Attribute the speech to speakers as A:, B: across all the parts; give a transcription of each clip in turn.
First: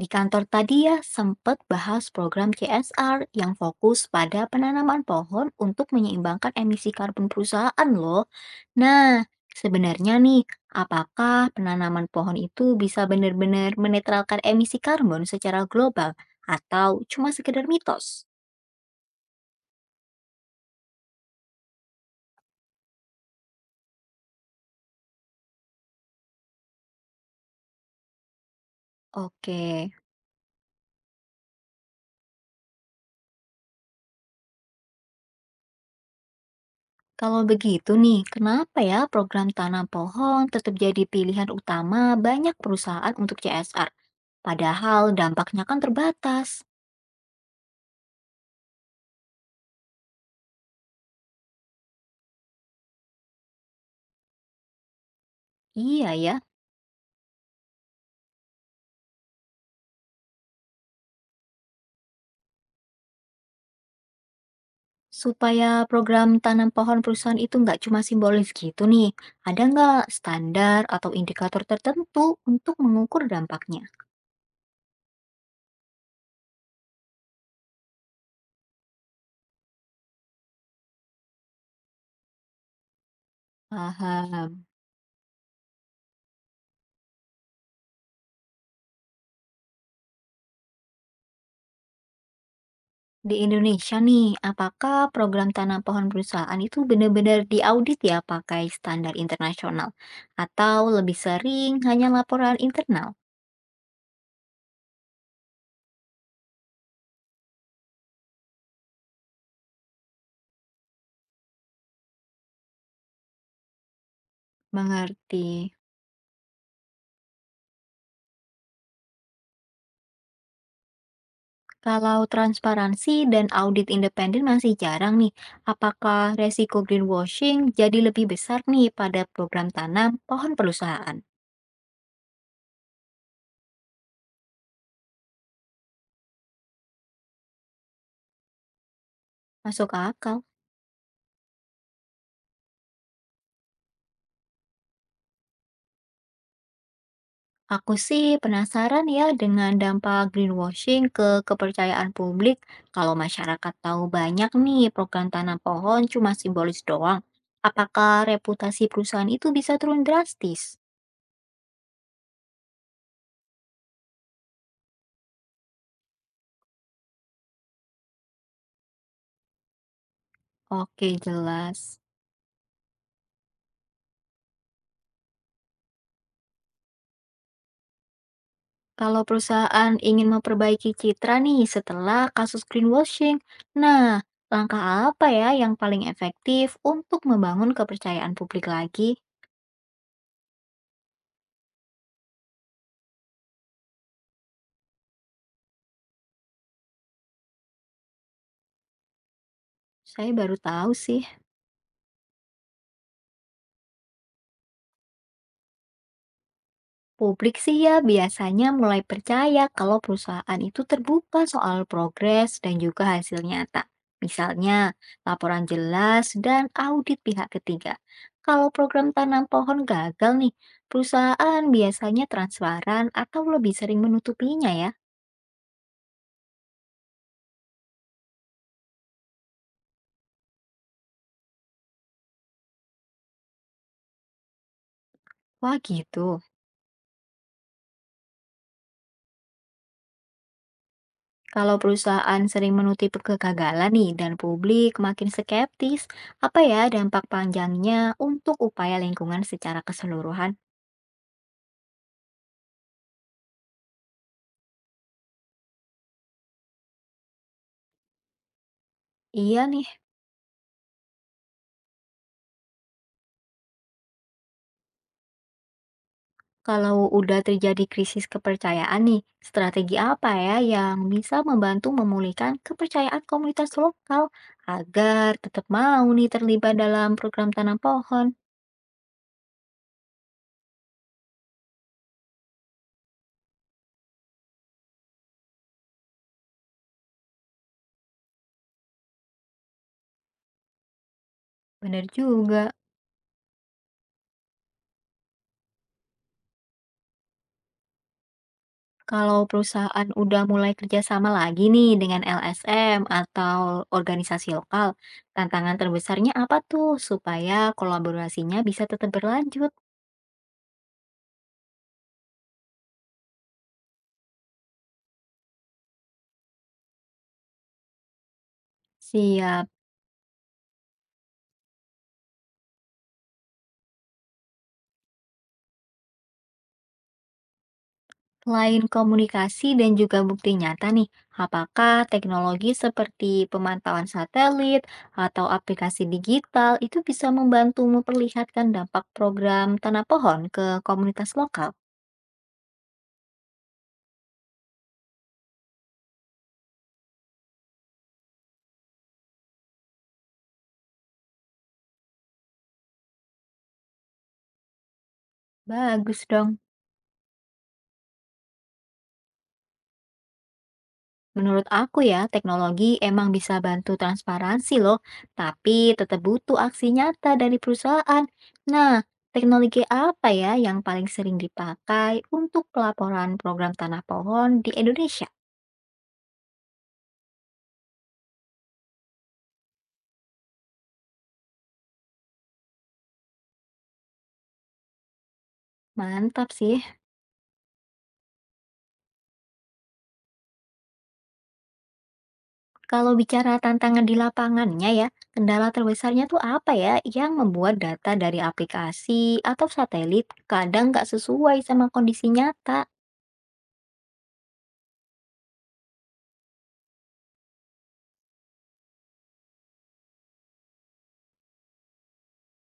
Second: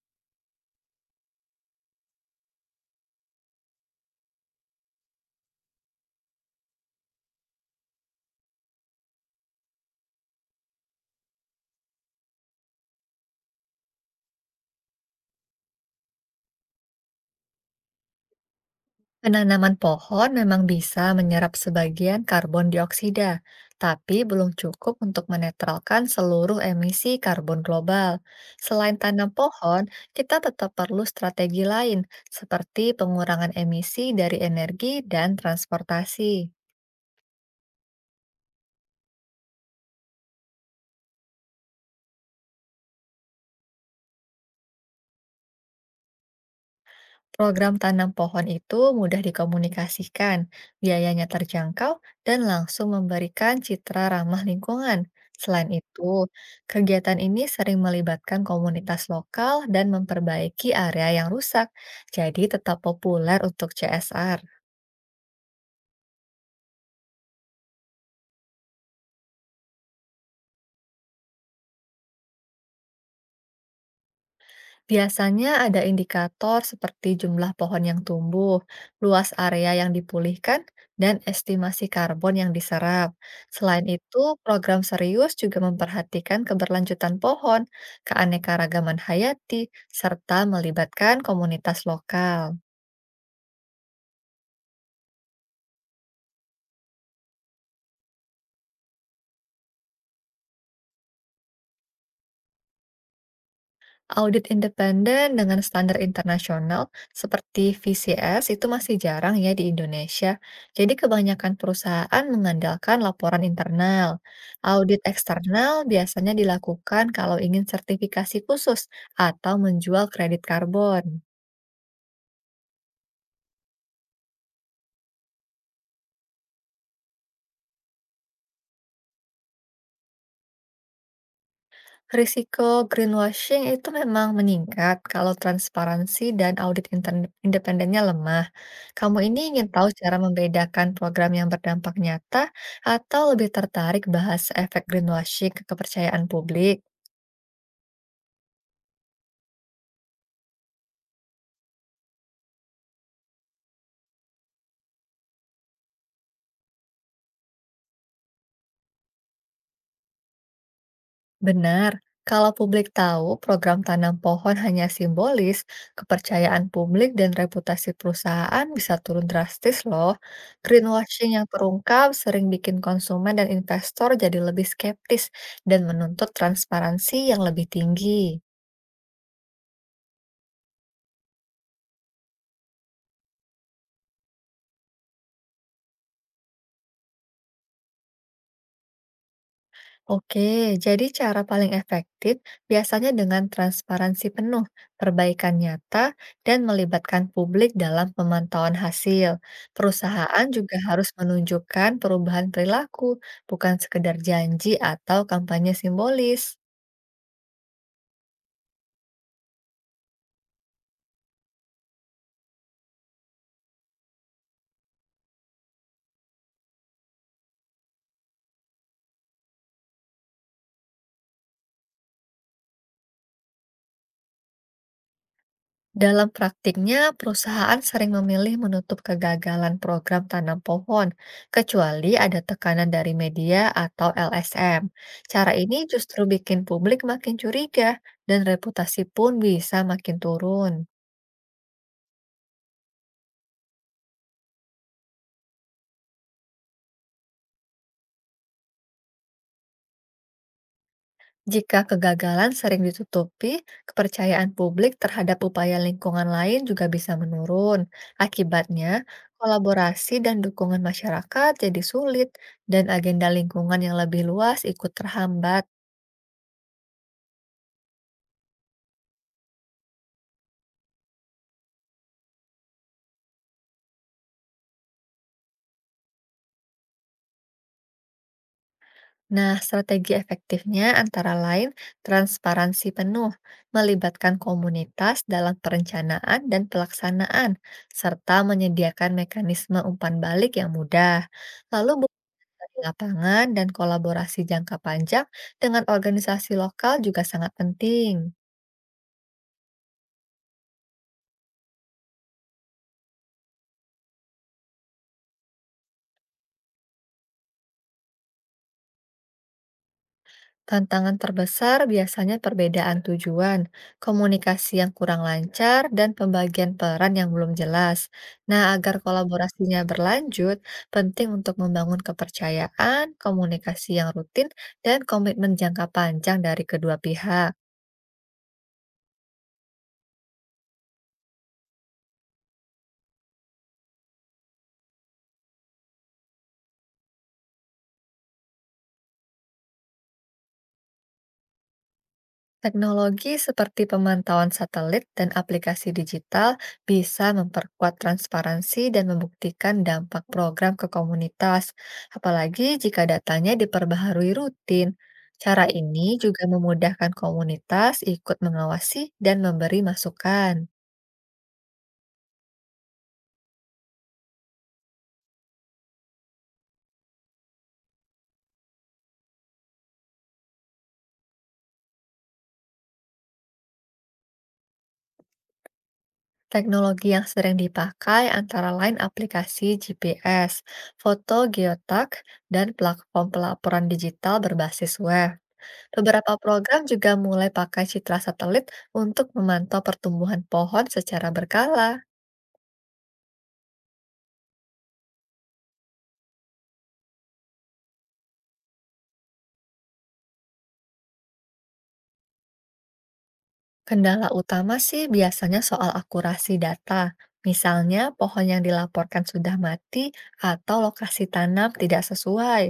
A: Di kantor tadi ya sempat bahas program CSR yang fokus pada penanaman pohon untuk menyeimbangkan emisi karbon perusahaan loh. Nah, sebenarnya nih, apakah penanaman pohon itu bisa benar-benar menetralkan emisi karbon secara global atau cuma sekedar mitos?
B: Penanaman pohon memang bisa menyerap sebagian karbon dioksida, tapi belum cukup untuk menetralkan seluruh emisi karbon global. Selain tanam pohon,
A: Oke,
B: kita tetap perlu strategi lain, seperti pengurangan emisi dari energi dan transportasi.
A: kalau begitu nih, kenapa ya program tanam pohon tetap jadi pilihan utama banyak perusahaan untuk CSR? Padahal dampaknya kan terbatas.
B: Program tanam pohon itu mudah dikomunikasikan, biayanya terjangkau, dan langsung memberikan citra ramah lingkungan. Selain
A: Iya
B: itu,
A: ya.
B: kegiatan ini sering melibatkan komunitas lokal dan memperbaiki area yang rusak, jadi tetap populer untuk CSR.
A: Supaya program tanam pohon perusahaan itu nggak cuma simbolis gitu nih, ada nggak standar atau indikator tertentu untuk mengukur dampaknya?
B: Biasanya ada indikator seperti jumlah pohon yang tumbuh, luas area yang dipulihkan, dan estimasi karbon yang diserap. Selain itu,
A: Paham.
B: program serius juga memperhatikan keberlanjutan pohon, keanekaragaman hayati, serta melibatkan komunitas lokal.
A: Di Indonesia nih, apakah program tanam pohon perusahaan itu benar-benar diaudit ya pakai standar internasional? Atau lebih sering hanya laporan internal?
B: Audit independen dengan standar internasional seperti VCS itu masih jarang ya di Indonesia. Jadi kebanyakan perusahaan mengandalkan laporan internal. Audit
A: Mengerti.
B: eksternal biasanya dilakukan kalau ingin sertifikasi khusus atau menjual kredit karbon.
A: Kalau transparansi dan audit independen masih jarang nih, apakah resiko greenwashing jadi lebih besar nih pada program tanam pohon perusahaan?
B: Risiko greenwashing itu memang meningkat kalau transparansi dan independennya lemah. Kamu ini ingin tahu
A: Masuk
B: cara
A: akal.
B: membedakan program yang berdampak nyata atau lebih tertarik bahas efek greenwashing ke kepercayaan publik?
A: Aku sih penasaran ya dengan dampak greenwashing ke kepercayaan publik. Kalau masyarakat tahu banyak nih program tanam pohon cuma simbolis doang, apakah reputasi perusahaan itu bisa turun drastis?
B: Benar, kalau publik tahu program tanam pohon hanya simbolis, kepercayaan publik dan reputasi perusahaan bisa turun drastis loh.
A: Oke,
B: Greenwashing yang
A: jelas.
B: terungkap sering bikin konsumen dan investor jadi lebih skeptis dan menuntut transparansi yang lebih tinggi.
A: Kalau perusahaan ingin memperbaiki citra nih setelah kasus greenwashing, nah langkah apa ya yang paling efektif untuk membangun kepercayaan publik lagi?
B: Oke, jadi cara paling efektif biasanya dengan transparansi penuh, perbaikan nyata, dan melibatkan publik dalam pemantauan hasil.
A: Saya
B: Perusahaan
A: baru
B: juga
A: tahu
B: harus
A: sih.
B: menunjukkan perubahan perilaku, bukan sekedar janji atau kampanye simbolis.
A: Publik sih ya biasanya mulai percaya kalau perusahaan itu terbuka soal progres dan juga hasil nyata. Misalnya, laporan jelas dan audit pihak ketiga. Kalau program tanam pohon gagal nih, perusahaan biasanya transparan atau lebih sering menutupinya ya.
B: Dalam praktiknya, perusahaan sering memilih menutup kegagalan program tanam pohon, kecuali ada tekanan dari media atau LSM. Cara
A: Wah
B: ini justru
A: gitu.
B: bikin publik makin curiga, dan reputasi pun bisa makin turun.
A: Kalau perusahaan sering menutup kegagalan nih dan publik makin skeptis, apa ya dampak panjangnya untuk upaya lingkungan secara keseluruhan?
B: Jika kegagalan sering ditutupi, kepercayaan publik terhadap upaya lingkungan lain juga bisa menurun. Akibatnya,
A: Iya nih,
B: kolaborasi dan dukungan masyarakat jadi sulit, dan agenda lingkungan yang lebih luas ikut terhambat.
A: kalau udah terjadi krisis kepercayaan nih, strategi apa ya yang bisa membantu memulihkan kepercayaan komunitas lokal agar tetap mau nih terlibat dalam program tanam pohon?
B: Nah, strategi efektifnya antara lain transparansi penuh, melibatkan komunitas dalam perencanaan dan pelaksanaan, serta menyediakan mekanisme umpan balik yang mudah. Lalu
A: Bener
B: budaya
A: juga.
B: di lapangan dan kolaborasi jangka panjang dengan organisasi lokal juga sangat penting.
A: Kalau perusahaan udah mulai kerjasama lagi nih dengan LSM atau organisasi lokal, tantangan terbesarnya apa tuh supaya kolaborasinya bisa tetap berlanjut?
B: Tantangan terbesar biasanya perbedaan tujuan, komunikasi yang kurang lancar, dan pembagian peran yang belum jelas. Nah, agar
A: Siap.
B: kolaborasinya berlanjut, penting untuk membangun kepercayaan, komunikasi yang rutin, dan komitmen jangka panjang dari kedua pihak.
A: Lain komunikasi dan juga bukti nyata nih, apakah teknologi seperti pemantauan satelit atau aplikasi digital itu bisa membantu memperlihatkan dampak program tanah pohon ke komunitas lokal?
B: Teknologi seperti pemantauan satelit dan aplikasi digital bisa memperkuat transparansi dan membuktikan dampak program ke komunitas, apalagi jika datanya diperbaharui rutin. Cara ini
A: Bagus
B: juga
A: dong.
B: memudahkan komunitas ikut mengawasi dan memberi masukan.
A: Menurut aku ya, teknologi emang bisa bantu transparansi loh, tapi tetap butuh aksi nyata dari perusahaan. Nah, teknologi apa ya yang paling sering dipakai untuk pelaporan program tanah pohon di Indonesia?
B: Teknologi yang sering dipakai antara lain aplikasi GPS, foto geotak, dan platform pelaporan digital berbasis web. Beberapa
A: Mantap
B: program
A: sih.
B: juga mulai pakai citra satelit untuk memantau pertumbuhan pohon secara berkala.
A: Kalau bicara tantangan di lapangannya ya, kendala terbesarnya tuh apa ya yang membuat data dari aplikasi atau satelit kadang nggak sesuai sama kondisi nyata?
B: Kendala utama sih biasanya soal akurasi data. Misalnya, pohon yang dilaporkan sudah mati atau lokasi tanam tidak sesuai.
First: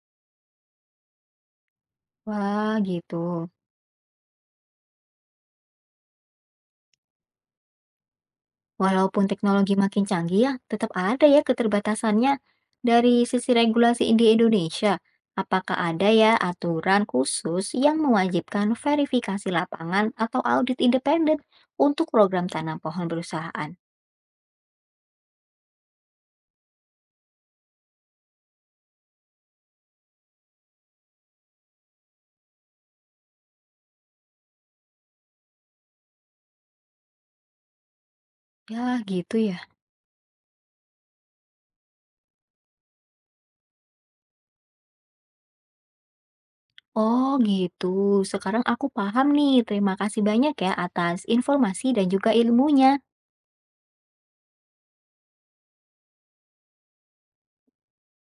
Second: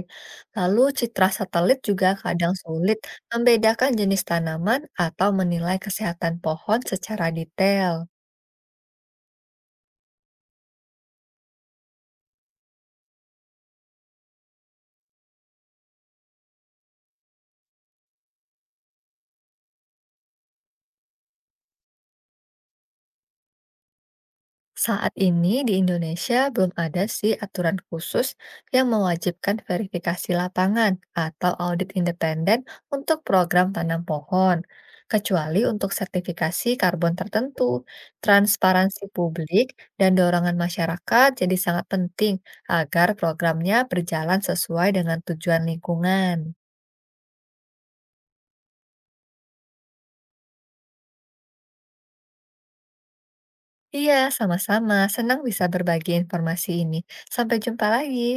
B: Lalu, citra satelit juga kadang
A: Wah,
B: sulit
A: gitu.
B: membedakan jenis tanaman atau menilai kesehatan pohon secara detail.
A: Walaupun teknologi makin canggih ya, tetap ada ya keterbatasannya. Dari sisi regulasi di Indonesia, apakah ada ya aturan khusus yang mewajibkan verifikasi lapangan atau audit independen untuk program tanam pohon perusahaan?
B: Saat ini di Indonesia belum ada sih aturan khusus yang mewajibkan verifikasi lapangan atau audit independen untuk program tanam pohon, kecuali untuk sertifikasi karbon tertentu.
A: Ya,
B: Transparansi
A: gitu ya.
B: publik dan dorongan masyarakat jadi sangat penting agar programnya berjalan sesuai dengan tujuan lingkungan.
A: Oh gitu, sekarang aku paham nih. Terima kasih banyak ya atas informasi dan juga ilmunya.
B: Iya, sama-sama. Senang bisa berbagi informasi ini. Sampai jumpa lagi.